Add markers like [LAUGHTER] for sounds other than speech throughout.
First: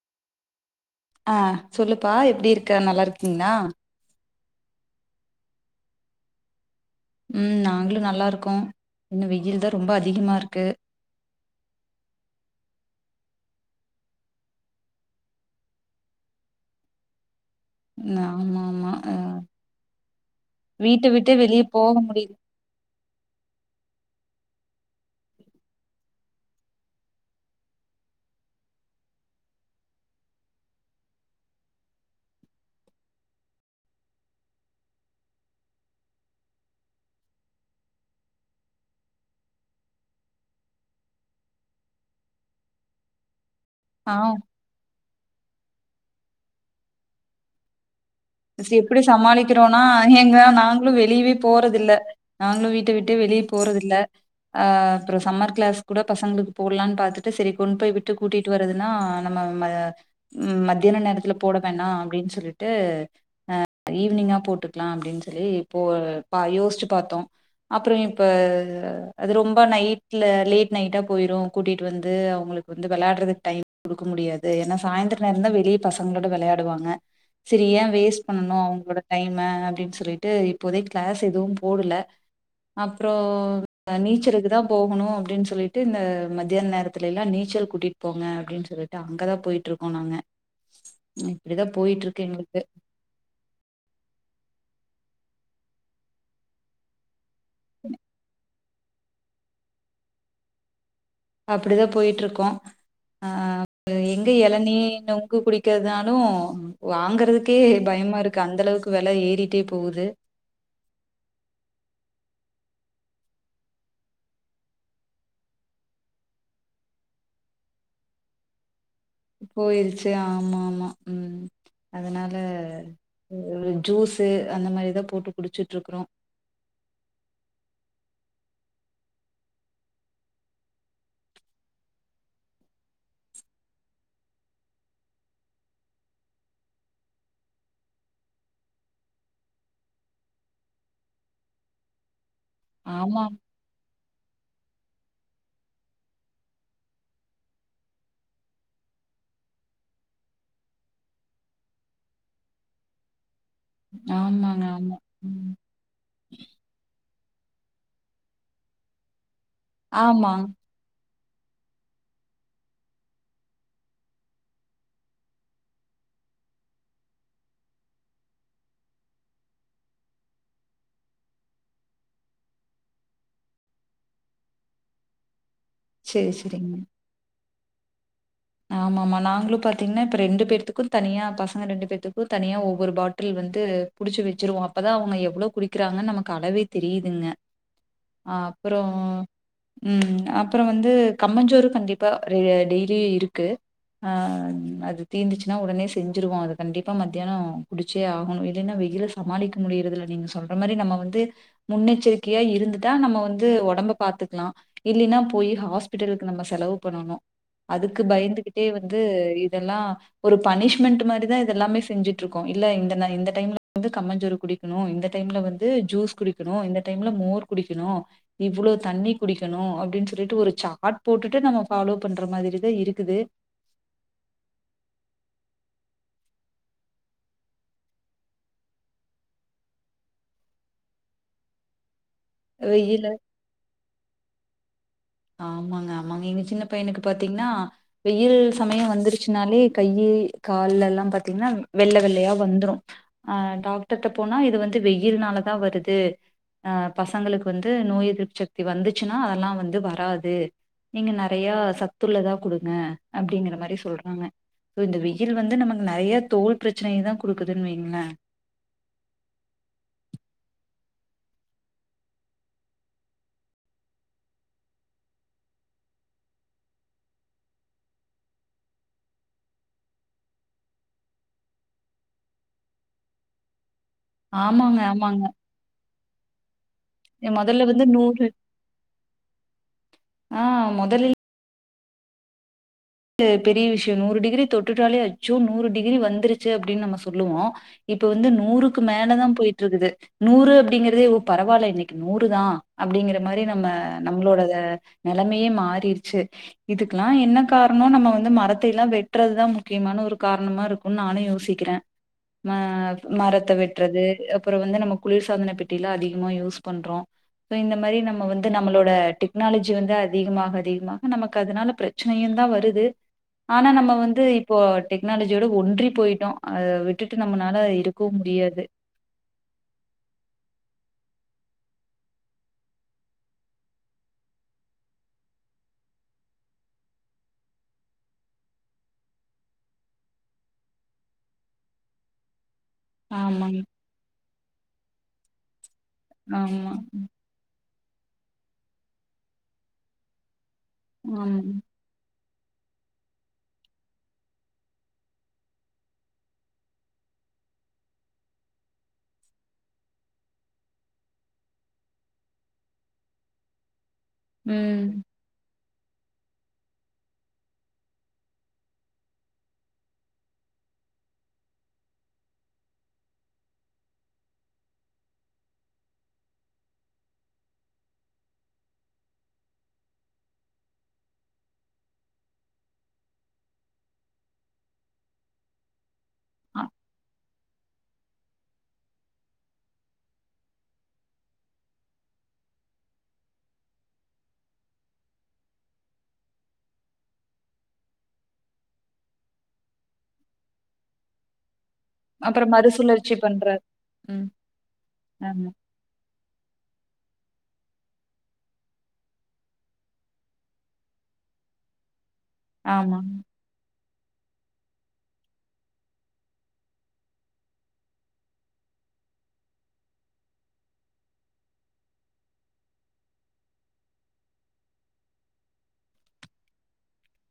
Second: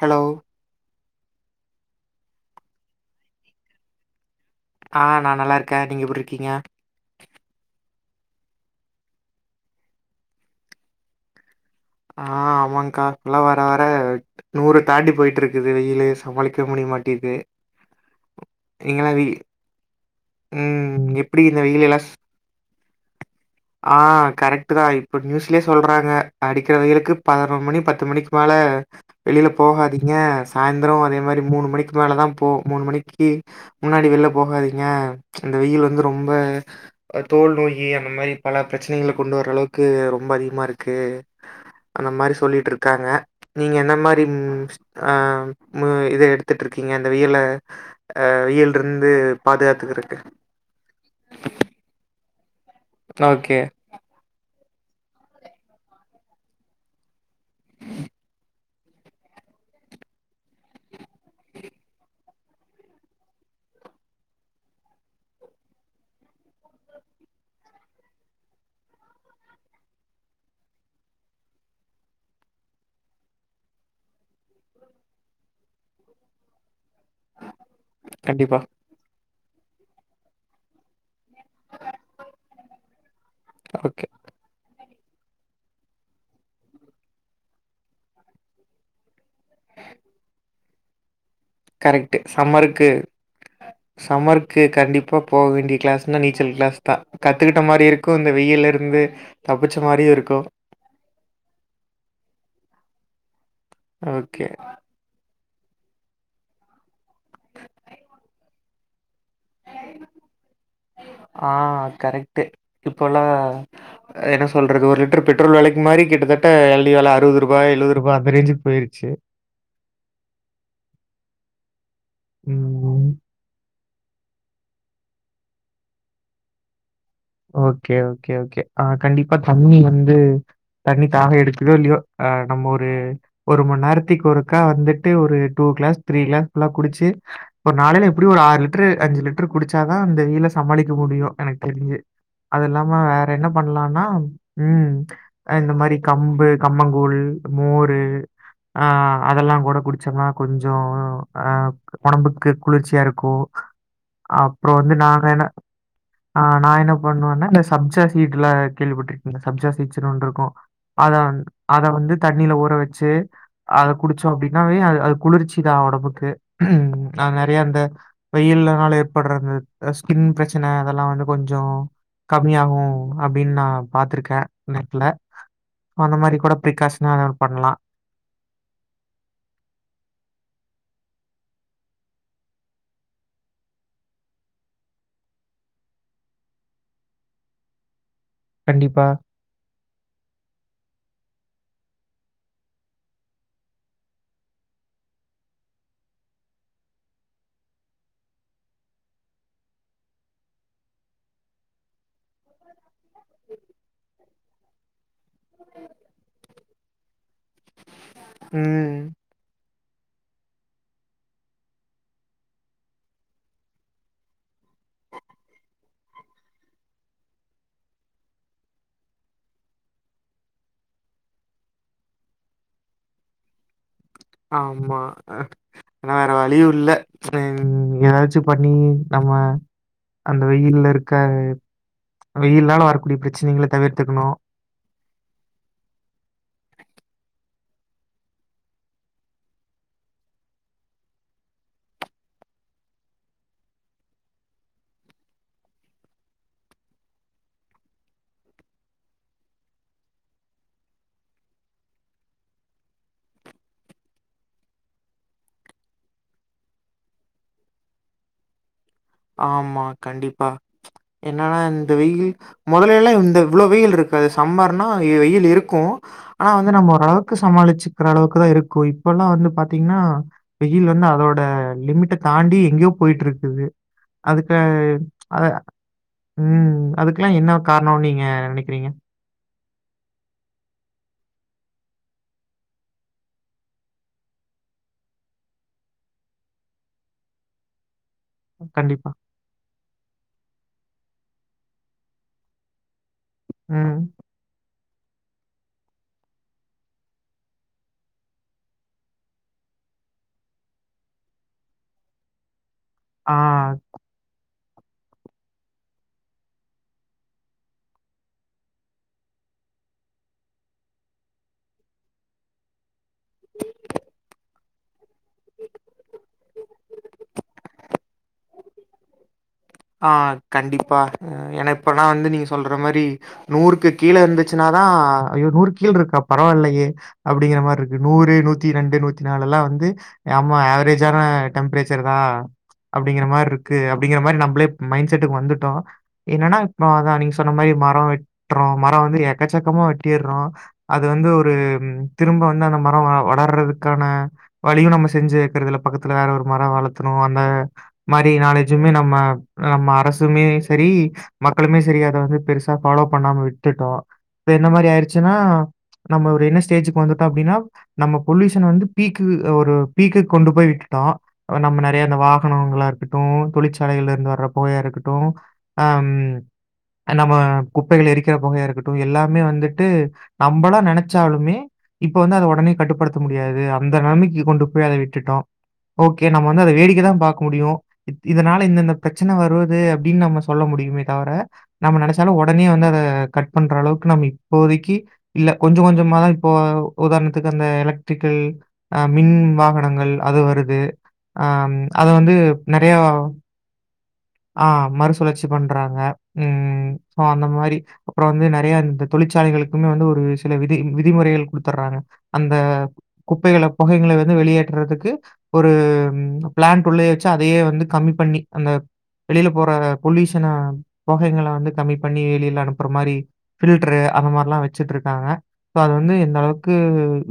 Hello அ சொல்லுப்பா எப்டி இருக்க நல்லா இருக்கீங்ளா? ஆ நா நல்லாருக்க நீங்க எப்டிருக்கீங்க நல்லாருக்கோ இன்னு வெயில்தா ரொம்ப அதிகமாருக்கு ஆ ஆமாங்க்கா இல்ல வர வர நூறு தாண்டி போயிட்ருக்குது வெயிலு சமாளிக்க முடி மாட்டிது ந ஆமா ஆமா ஆ வீட்ட ம் விட்டு எப்படி இந்த வெளிய போக வெயிலெல்லாம் ஸ் முடிது ஆ கரெக்ட்டுதா இப்ப நியூஸ்லியே சொல்றாங்க அடிக் க்ற வெய்லுக்கு பதினொரு மணி பத்து மணிக்கு மேல வெளில போகாதீங்க சாயந்தரோ அதே மாரி மூணு மூணு மணிக்கு மேலதா போ மூணு மணிக்கி முன்னாடி வெள்ள போகாதீங்க அந்த வெயில் வந்து ரொம்ப தோல் நோயி அந்த மாரி பல பிரச்சனைகள கொண்டு வரளவுக்கு ரொம்ப அதிகமாருக்கு அந்த மாரி சொல்லிட்ருக்காங்க நீங்க என்ன ஆ மாரி ம் ஆ மு இத எடுத்துட்ருக்கீங்க இந்த வெயில்ல வச்டு எப்டி சமாளிக்றோனா எங்க நாங்ளு வெளியிவே போறதில்ல நாங்ளு வீட்ட விட்டு வெளிய ஓகே. போறதில்ல அ அப்றோ சம்மர் கிளாஸ் கூட பசங்ளுக்கு போட்லான் பாத்துட்டு சரி கொண்போய் விட்டு கூட்டிட்டு வறதுனா நம்ம நம்ம மத்தியான நேரத்துல போட வேணா அப்டின் சொல்லிட்டு அ ஈவ்னிங்கா போட்டுக்லா அப்டின் சொல்லி போ பா யோஸ்ச்சு பாத்தோ அப்ற இப்ப அது ரொம்ப நைட்ல லேட் நைட்டா போயிரு கூட்டிட்டு வந்து அவுங்ளுக்கு வந்து விளையாட்றதுக்கு டைம் குடுக்க முடியாது ஏனா சாயந்தர நேரந்தா வெளிய பசங்ளோட வெளையாடுவாங்க சிறிய வெ பன்னனு கண்டிப்பா. அவுங்ளோட டைம அப்டின் சொல்லிட்டு இப்போதைக் கிளாஸ் எதுவும் போடுல அப்றோ ஓகே. நீச்சருக்குதா போ போணு அப்டின் சொல்லிட்டு இந்த மத்தியான் நேரத்திலல்லா நீச்சல் கூட்டிட் போங்க அப்டின் சொல்லிட்டு அங்கதா போயிட்ருக்கோ நாங்க இப்டிதா கரெக்ட்டு. போயிட்ருக்கு எங்ளுக்கு சம்மருக்கு சம்மருக்கு கண்டிப்பா போவேண்டிய கிளாஸ்னா நீச்சல் கிளாஸ்தா கத்துக்கிட்ட மாரிருக்கு இந்த வெயில்லருந்து தப்பிச்ச மாரியுருக்கூ அப்டிதா போயிட்ருக்கோ அ எங்க ஓகே. எளநீ இன்னு குடிக்கிறதுனாலு வாங்கறதுக்கே பயமாருக்கு அந்தளவுக்கு வெல ஏத் ஆ கரைட் ட்டு இப்போல்லா என்ன சொல்றது ஒரு லிட்டர் பெட்ரோல் வெலைக் மாரி கிட்டதட்ட எல்னி வெல அறுவது ரூபா எழுவரூபா அந்த ரேஞ்சுக் போயிருக்கு போயிருச்சு ஆமா ஆமா ம் அதனால ம். ஜூஸு அந்த மாரிதா போட்டு குடிச்சுட்ருக்றோ ஓகே ஓகே ஓகே ஆ கண்டிப்பா தண்ணி வந்து தண்ணி தாக எடுக்குதோ இல்லியோ அ நம்ம ஒரு ஒரு மண் நேரத்திக் ஒருக்கா வந்துட்டு ஒரு டு கிளாஸ் த்ரி கிளாஸ்ல்லா குடிச்சி ஒரு நாளைல எப்டி ஒரு ஆறுலிட்ரு அஞ்சு லிட்ரு குடிச்சா தா இந்த வெயி ல சமாளிக்க சமாளிக்க முடியு எனக்கு தெரிஞ்சு அது இல்லாம ஆமா வேற என்ன பண்ணலானா ம் இந்த மாரி கம்பு கம்மங்கூழ் மோரு ஆ அதெல்லா கூட குடிச்சோம்னா கொஞ்சோ அ ஒடம்புக்கு குளிர்ச்சியா இருக்கூ ஆமாங்க அப்றோ வந்து ஆமா நாங்க என்ன ம் ஆ நா என்ன பண்ணுவனா இந்த சப்ஜா சீடுல கேள்விப்பட்டிருக்கீங்ளா சப்ஜா சீட்ஸ்னு ஒன்று ஆமா இருக்கூ அத அத வந்து தண்ணில ஊற வச்சு அத குடிச்சோ அப்டின்னாவே அ அது குளிர்ச்சிதா ஒடம்புக்கு அது நெறைய அந்த வெயில் னால ஏற்பட்றந்த ஸ்கின் பிரச்சன அதெல்லா வந்து கொஞ்சோ கம்மியாகு அப்டின் நா பா்த்திருக்க நெட்ல அந்த செரி மாரி கூட பிரிகாஷன லெவல் பண்லா ஆமா ஆமா நாங்ளு பாத்தீங்ன்னா இப்ப ரெண்டு பேர்த்துக்கு தனியா பசங்க ரெண்டு பேர்த்துக்கு தனியா ஒவ்வொரு பாட்டில் வந்து வந்து புடிச்சு வச்சிருவோ அப்பதா அவுங்க எவ்ளோ குடிக்கிறாங்கன்னு நமக்கு அளவே தெரியுதுங்க அ அப்புறோ கண்டிப்பா. ம் அப்புறம் வந்து கம்மஞ்சோரு கண்டிப் இப்ப டெய்லியு இருக்கு ஆ அது தீந்துச்சுன்னா உடனே செஞ்சிருவோம் அது கண்டிப்பா மத்தியாநோ குடிச்சே ஆகணும் இல்லைன்னா வெ யில சமாளிக்க முடியிறது நீங்க சொல்ற மாரி நம்ம வந்து முன்னெச்சரிக்கையா இருந்துடா நம்ம வந்து உடம்ப பாத்துக்கலா இல்ன்னா போய் ஹாஸ்பிட்டலுக்கு நம்ம செலவு பண்ணணும் கு பயந்துகிட்டே ம். வந்து இதெல்லா ஒரு பனிஷ்மெண்ட் மாரி தான் இதெல்லாமே செஞ்சுட்டு இருக்கோம் இல்ல இந்த டைம்ல வந்து கம்மஞ்சோறு குடிக்கணும் இந்த டைம்ல வந்து ஜூஸ் குடிக்கணு இந்த டைம்ல மோர் குடிக்கணு இவ்லோ தண்ணி குடிக்கணு அப்டின் சொல்லிட்டு ஒரு சார்ட் போட்டுட்டு நம்ம ஃபாலோ பண்ற மாதிரி தா இருக்குது ஆமா ஆன்னா வேற வழியும் இல்ல உ ஏதாச்சும் பண்ணி நம்ம அந்த வெயில்ல இருக்க வெயில்னால வெயில வரக்கூடிய பிரச்சனைகள தவிர்த்துக்கணும் ஆமாங்க ஆமாங்க எங்க சின்ன பையனுக்கு பாத்தீங்கன்னா வெயில் சமயம் வந்துருச்சுனாலே கைய யி கால்லெல்லாம் பாத்தீங்கன்னா வெள்ள வெள்ளையா வந்ரும் ஆ டாக்டர்ட போனா இது வந்து வெயில் துனால தா வருது அ பசங்களுக்கு வந்து நோய் எதிர்ப்பு சக்தி வந்துச்சுன்னா அதெல்லாம் வந்து வரா ராது நீங்க நறைய சத்துள்ளதா குடுங்க அப்படிங்கற மாரி சொல்றாங்க யோ இந்த வெயில் வந்து நமக்கு நறைய தோல் பிரச்சனைைய தா குடுக்குதுன்னு வைங்கலே ஆமா கண்டிப்பா என்னன்னா இந்த வெயில் முதல எல்லா இந்த இவ்வளவு வெயில் இருக் காது சம்மர்னா வெயில் இருக்கூ ஆனா வந்து நம்ம ஓரளவுக்கு சமாளிச்சுக்கிற அளவுக்கு தா இருக்கூ இப்ப பல்லா வந்து பாத்தீங்கன்னா வெயில் வந்து அதோட லிமிட்ட தாண்டி எங்கயோ போயிட்டுருக்குது அதுக்கு ஆமாங்க ஆமாங்க அத உம் அதுக்கெல்லா என்ன மொதல்ல வந்து கார்நோனு நீங்க நூறு நினைக்கிறீங்க ஆ மொதலில் பெரிய விஷயம் நூறு டிகிரி தொட்டுட்டாலே வச்சும் நூறு டிகிரி வந்துருச்சு அப்படின்னு நம்ம சொல்லுவோம் இப்ப வந்து நூறுக்கு கண்டிப்பா. மேல தான் போயிட்டுருக்குது நூறு அப்படிங்கறதே ஒ பரவால்ல இன்னைக்கு நூறு தா அப்படிங்கிற மாரி நம்ம ம். நம்மளோட நிலைமையே மாறிடுச்சு இதுக்கெல்லாம் என்ன கார்னோ நம்ம வந்து மரத்தைலா எல்லாம் வெட்டுறதுதா முக்கியமான ஒரு காரணமா இருக்குனு நானு யோசிக்கிற ஆ ஆ. மரத்த வெட்டுறது அப்ரோ வந்து நம்ம குளிர் சாதன பெட்டிலா அதிகமா யூஸ் பண்றோ ப சோ இந்த மாரி நம்ம வந்து நம்மளோட டெக்னாலஜி வந்து அதிகமாக அதிகமாக நமக்கு அதனால பிரச் நையுந்தா வருது ஆனா நம்ம வந்து இப்போ டெக்னாலஜியோட ஒன்றி போயிட்டோம் அத விட்டுட்டு நம்மளால இருக்கவு முடியா முடியாது ஆ கண்டிப்பா ஏனா இப்பனா வந்து நீங்க சொல்ற மாரி நூறுக்கு கீழ இருந்துச்சுன்னா ஆ ஐயோ நூறு கீழ் இருக்கா பரவால்லையே அப்படிங்கிற மாரி இருக்கு நூறு நூத்தி ரெண்டு நூத்தி நாலு எல்லா வந்து ஆமா ஆவரேஜான டெம்ப்ரேச்சர் தான் அப்புடிங்கிற ஆமாங்க. மாருக்கு அப்புடிங்குற மாரி நம்பளே மைண்ட் செட்டுக்கு வந்துட்டோ என்னன்னா ஆமா. இப்ப ம். அதான் நீங்க சொன்ன மாரி மரோ வெட்டுறோ மரோ வந்து எக்கச்சக்கமா வெட்டிறோ அது வந்து ஒரு ஆமாங்க. உம் திரும்ப வந்து அந்த மரோ வளர்றதுக்கான வழியு நம்ம செஞ்சு வைக்குறதில்ல பக்கத்துல வேற ஒரு மரம் வளத்தணு அந்த மாரி நாலேஜ்ஜமே நம்ம நம்ம அரசுமே சேரி மக்களுமே சேரி அத வந்து பெருசா ஃபாலோ பண்ணாம விட்டுட்டோ இப்ப என்ன ம். மாரி ஆயிருச்சுன்னா நம்ம ஒரு என்ன ஸ்டேஜுக்கு வந்துட்டோ அப்படின்னா நம்ம பொல்யூஷன் வந்து பீக்கு ஒரு பீக்கு கொண்டு போய் விட் டுட்டோ நம்ம நறைய அந்த வாகனங்களா இருக்கட்டு தொழிற்சாலைகல இருந்து வர போகையா இருக்கட்டு ஹம் நம்ம குப்பைகள் எரிக்கிற பொகையா இருக்கட்டு எல்லாமே வந்துட்டு நம்பல்லா நனச்சாலுமே இப்ப வந்து அத உடனே கட்டுப்படுத்த முடியாது அந்த நலைமைக்கு கொண்டு போய் அத விட்டுட்டோ ஓகே நம்ம அ வந்து அத வேடிக்கை தான் பாக்க முடியு இதனால இந்த இந்த பிரச் சின வருவது அப்புடின்னு நம்ம சொல்ல முடியுமே தவிர நம்ம நினச்சாலும் உடனே வந்து அத கட் பண்ற அளவுக்கு நம் இப்போதைக்கு இல்ல கொஞ்சோ கொஞ்சோமா தான் இப்போ உதாரணத்துக்கு அந்த எலக்ட்ரிக்கல் ஆம் மின் வாகனங்கள் அது வருது ஆஹ் அது வந்து அப்புறம் நிறைய மறுசுழற்சி பண்றார். ம். ஆஹ் மறுசுழற்சி ஆமா, பண்றாங்க உம் உம் சோ அந்த மாரி அப்றோ வந்து நிறைய இந்த தொழிற்சாலைகளுக்குமே வந்து ஒரு சில விதி விதிமுறைகள் குடுத்துறாங்க அந்த ஆமா. குப்பைகள புகைகளை வந்து வெளியேற்றதுக்கு ஒரு பிளான்ட் உள்ளயே வச்சு அதையே வந்து கம்மி பண்ணி அந்த வெளியில போற பொல்யூஷன பொகைகள வந்து கம்மி பண்ணி வெளியில அனுப்புற மாரி பில்டரு அந்த மாரிலா வச்சுட்டு இருக்காங்க அது வந்து எந்த அளவுக்கு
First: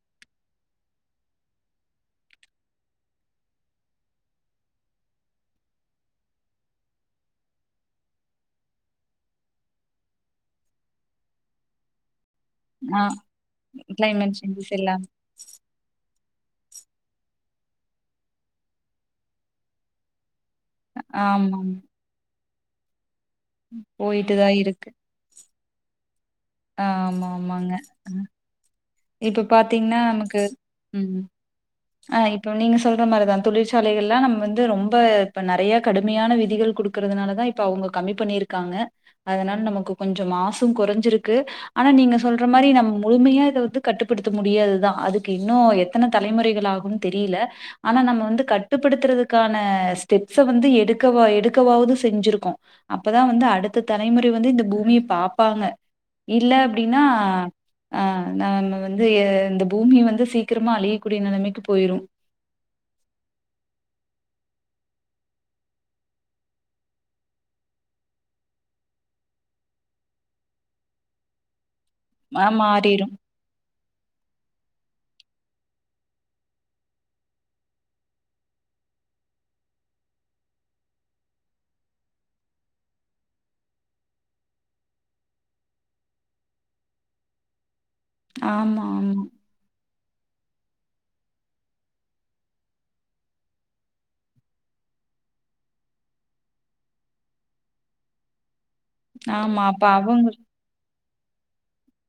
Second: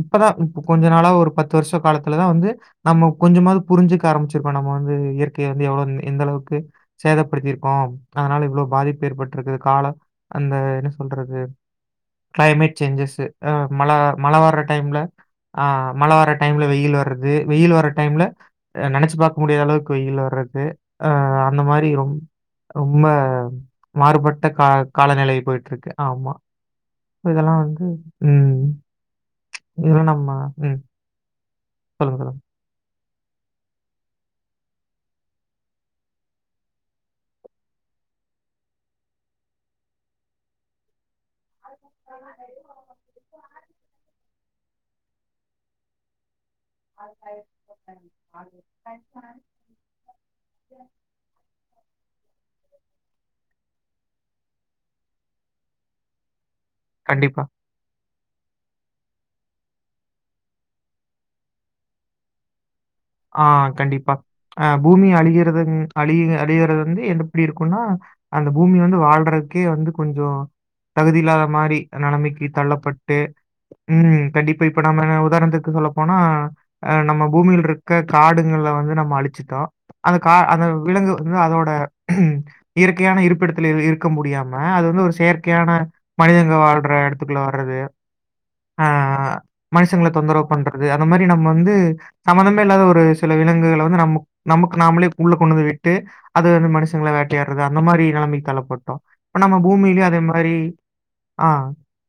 இப்பதான் இப் கொஞ்ச நாளா ஒரு பத்து வருஷோ காலத்துலதான் வந்து நம்ம கொஞ்சமாவது புரிஞ்சுக்க ஆரம்பிச்சிருக்கோ நம்ம வந்து இயற்கைய வந்து எவ்ளோ எந்த அளவுக்கு சேதப்படுத்திருக்கோம் அதனால இவ்ளோ பாதிப்பு ஏற்பட்டிருக்குது கால அந்த என்ன சொல்றது க்ளைமேட் ஆ சேஞ்சஸ்ஸு மழ மழ கிளைமேட் வர சேஞ்சஸ் டைம்ல எல்லாமே. ஆஹ் மழ வர டைம்ல வெயில் வர்றது வெயில் வர டைம்ல நினைச்சு பாக்க முடியாத அளவுக்கு வெயில் வர்றது அஹ் அந்த ஆமாமா. மாரி ரொம் ரொம்ப போயிட்டு மாறுபட்ட தான் கா இருக்கு. காலநிலை போயிட்டு இருக்கு ஆமா ஆமா, இப்ப இதெல்லா ஆமாங்க. வந்து அ உம் உம் இப்ப பாத்தீங்கன்னா நமக்கு உம் சொல்லுங்க, ஆஹ் சொல்லுங்க. இப்ப நீங்க சொல் ம் இந்த மாரி தான் தொழிற்சாலைகள்ல்லா நம்ம வந்து ரொம்ப இப்ப நிறைய கடுமையான விதிகள் குடுக்குறதுனால தான் இப்ப அவுங்க கம்மி பண்ணியிருக்காங்க அதனால நமக்கு கொஞ்சோ மாசு குறஞ்சிருக் கு ஆனா நீங்க சொல்ற மாரி நம்ம முழுமையா வந்து கட்டுப்படுத்த முடியாதுதான் அதுக்கு இன்னும் எத்தன தலைமுறைகள் ஆகும் தெரியல ஆனா நம்ம வந்து கட்டுப்படுத்துறதுக்கான ஸ்டெப்ஸ் அ வந்து எடுக்க எடுக்கவாவது செஞ்சிருக்கோ அப்பதான் வந்து அடுத்த தலைமுறை வந்து இந்த பூமிய பாப்பாங்க இல்ல அப்புடின்னா கண்டிப்பா. ஆஹ் நம்ம வந்து இந்த பூமிய வந்து சீக்கிரமா அழியக்கூடிய நிலைமைக்கு போயிரும் [INAUDIBLE] ஆஹ் கண்டிப்பா அஹ் பூமி அழிகிறது அழி அழியிறது வந்து என்ன எப்புடி இருக்குன்னா அந்த பூமி வந்து வாழ்றதுக்கே வந்து கொஞ்சோ தகுதி இல்லாத மாரி நலமைக்கு ஆ மாறிரு தள்ளப்பட்டு உம் கண்டிப்பா இப்ப நம்ம உதாரணத்துக்கு சொல்லப்போனா அஹ் நம்ம பூமியில் இருக் க்க காடுங்கள வந்து நம்ம அழிச்சுட்டோ அந்த கா அந்த விலங்கு வந்து அதோட இயற்கையான இருப்பிடத்துல இருக்க முடியாம அது வந்து ஒரு செயற்கையான மனிதங்க வாழ்ற இடத்துக்குள்ள வர்றது ஆமா ஆமா ச்சங்கள தொந்தரவு பண்றது அந்த மாதிரி நம்ம வந்து சம்மந்தமே [UNINTELLIGIBLE] இல்லாத ஒரு சில விலங்குகள வந்து நம நமக்கு நாமளே உள்ள கொண்டு வந்து விட்டு அது வந்து மனுஷங்கள வேட்டையாட்றது அந்தமாரி நெலமைக்கு தள்ளப் பட்டோம் இப்ப நம்ம ஆமா அப்ப பூமிலையும் அதேமாரி ஆ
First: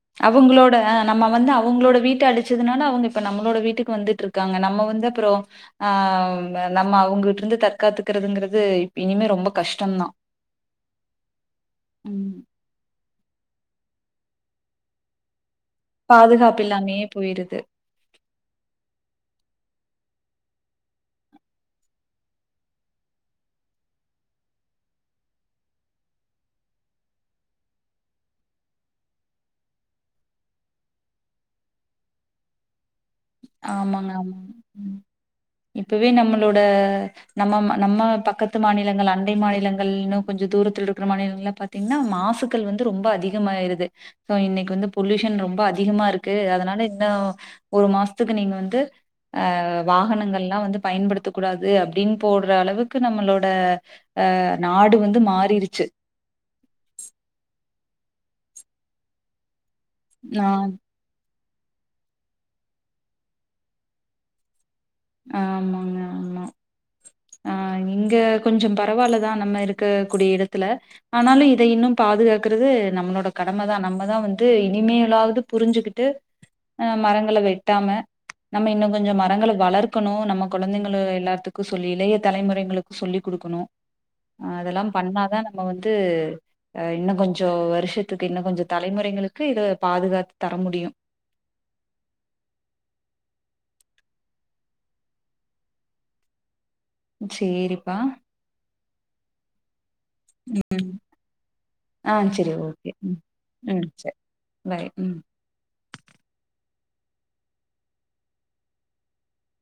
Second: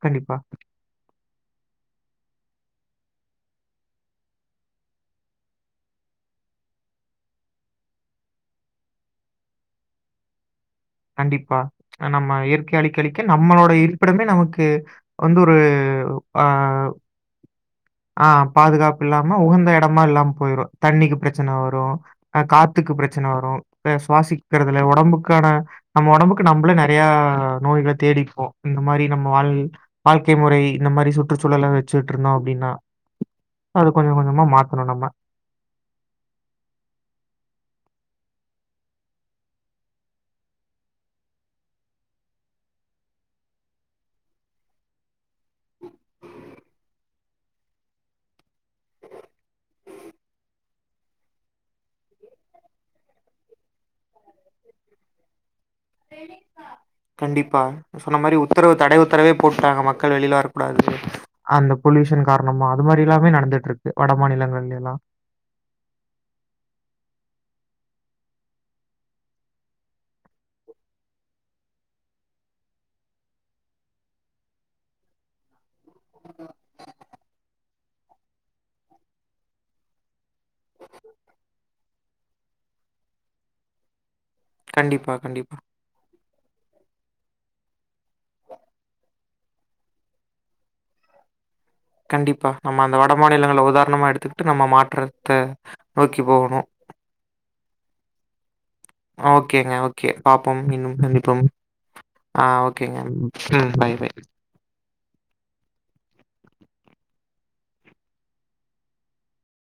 கண்டிப்பா. அவுங்களோட ஆ நம்ம வந்து அவுங்களோட வீட்ட அழிச் ச்சதுனால அவுங்க இப்ப நம்மளோட வீட்டுக்கு வந்துட்ருக்காங்க நம்ம வந்து அப்புறம் ஆ நம்ம அவங்கட்ருந் ந்து தற்காத்துக்குறதுங்கறது இனிமே ரொம்ப கஷ்டம் தான் கண்டிப்பா நம்ம இயற்கைய அழிக்க அழிக்க நம்மளோட இருப்பிடமே நமக்கு வந்து ஒரு ஒரு ஆ பாதுகாப்பு இல்லாமயே போயிருது. ஆ பாதுகாப்பில்லாம உகந்த எ எடமா இல்லாம போயிரும் தண்ணிக்கு பிரச்சன வரும் காத்துக்கு பிரச்சன வரும் வேற சுவாசிக்கிறதுல ஒடம்புக்கான நம்ம ஒடம்புக்கு நம்பலே நெறைய நோய்கள தேடிப்போம் இந்தமாரி நம்ம வாழ் வாழ்க்கை முறை இந்த இந்தமாரி சுற்றுச்சூழல வச்சிட்ருந்தோம் அப்டின்னா அத ஆமாங்க, கொஞ்சம் கொஞ்சமா ஆமாங்க. மாத்தணும் ம். நம்ம இப்பவே நம்மளோட நம்ம நம்ம பக் பக்கத்து மாநிலங்கள் அண்டை மாநிலங்கள்ன்னு கொஞ்சம் தூரத்துலருக்குற மாநிலங்கள்லாம் பாத்தீங்கன்னா மாசுக்கள் வந்து ரொம்ப அதிகம் அதிகமாயிருது சோ இன்னைக்கு வந்து பொலியூஷன் ரொம்ப அதிகமா இருக்கு அதனால இன்னும் ஒரு மாச த்துக்கு நீங்க வந்து ஆ வாகனங்கள்லாம் வந்து பயன்படுத்தக் கூடாது அப்டின்னு போட்ற அளவுக்கு நம்மளோட ஆ நாடு வந்து மாறிரி கண்டிப்பா நீங்க சொன்ன மாறி உத்தரவு தடை உத்தரவே போட்டாங்க மக் கள் வெளில ஆ வரக்கூடாது அந்த பொலியூஷன் காரணமா அதுமாரிலாமே நடந்துட்ருக்கு வட மாநிலங்கள்லேலா ஆமாங்க ஆமா ஆ [INAUDIBLE] இங்க கொஞ்சோ பரவால்லதா நம்ம இருக்கக்கூடிய இடத்துல ஆனாலு இத இன்னு பாதுகாக்குறது நம்மளோட கடமதா நம்மதா வந்து இனிமேலாவது புரிஞ்சுக்கிட் ட்டு மரங்கள வெட்டாம நம்ம இன்னு கொஞ்சோ மரங்கள வளர்க் கணு நம்ம கொழந்தைங்கள எல்லாத்துக்கு சொல்லி இளைய தலைமுறைங்களுக்கு சொல்லி குடுக்கணு அதெல்லா கண்டிப்பா பண்ணாதா கண்டிப்பா நம்ம வந்து ஆ இன்னு கொஞ் கொஞ்சோ வருஷத்துக்கு இன்னு கொஞ்சோ தலைமுறைங்களுக்கு இத பாதுகாத்து தர முடியு கண்டிப்பா நம்ம அந்த வட மாநிலங்கள உதாரணமா எடுத்துக்கிட்டு நம்ம மாற்றத்த நோக்கி போவணு சேரிப்பா ஓகேங்க ஓ ஓகே பாப்பம் மிண்ணும் சந்திப்போம் ஆ செரி ஓகே ஓகேங்க உம் பாய் பாய் உம்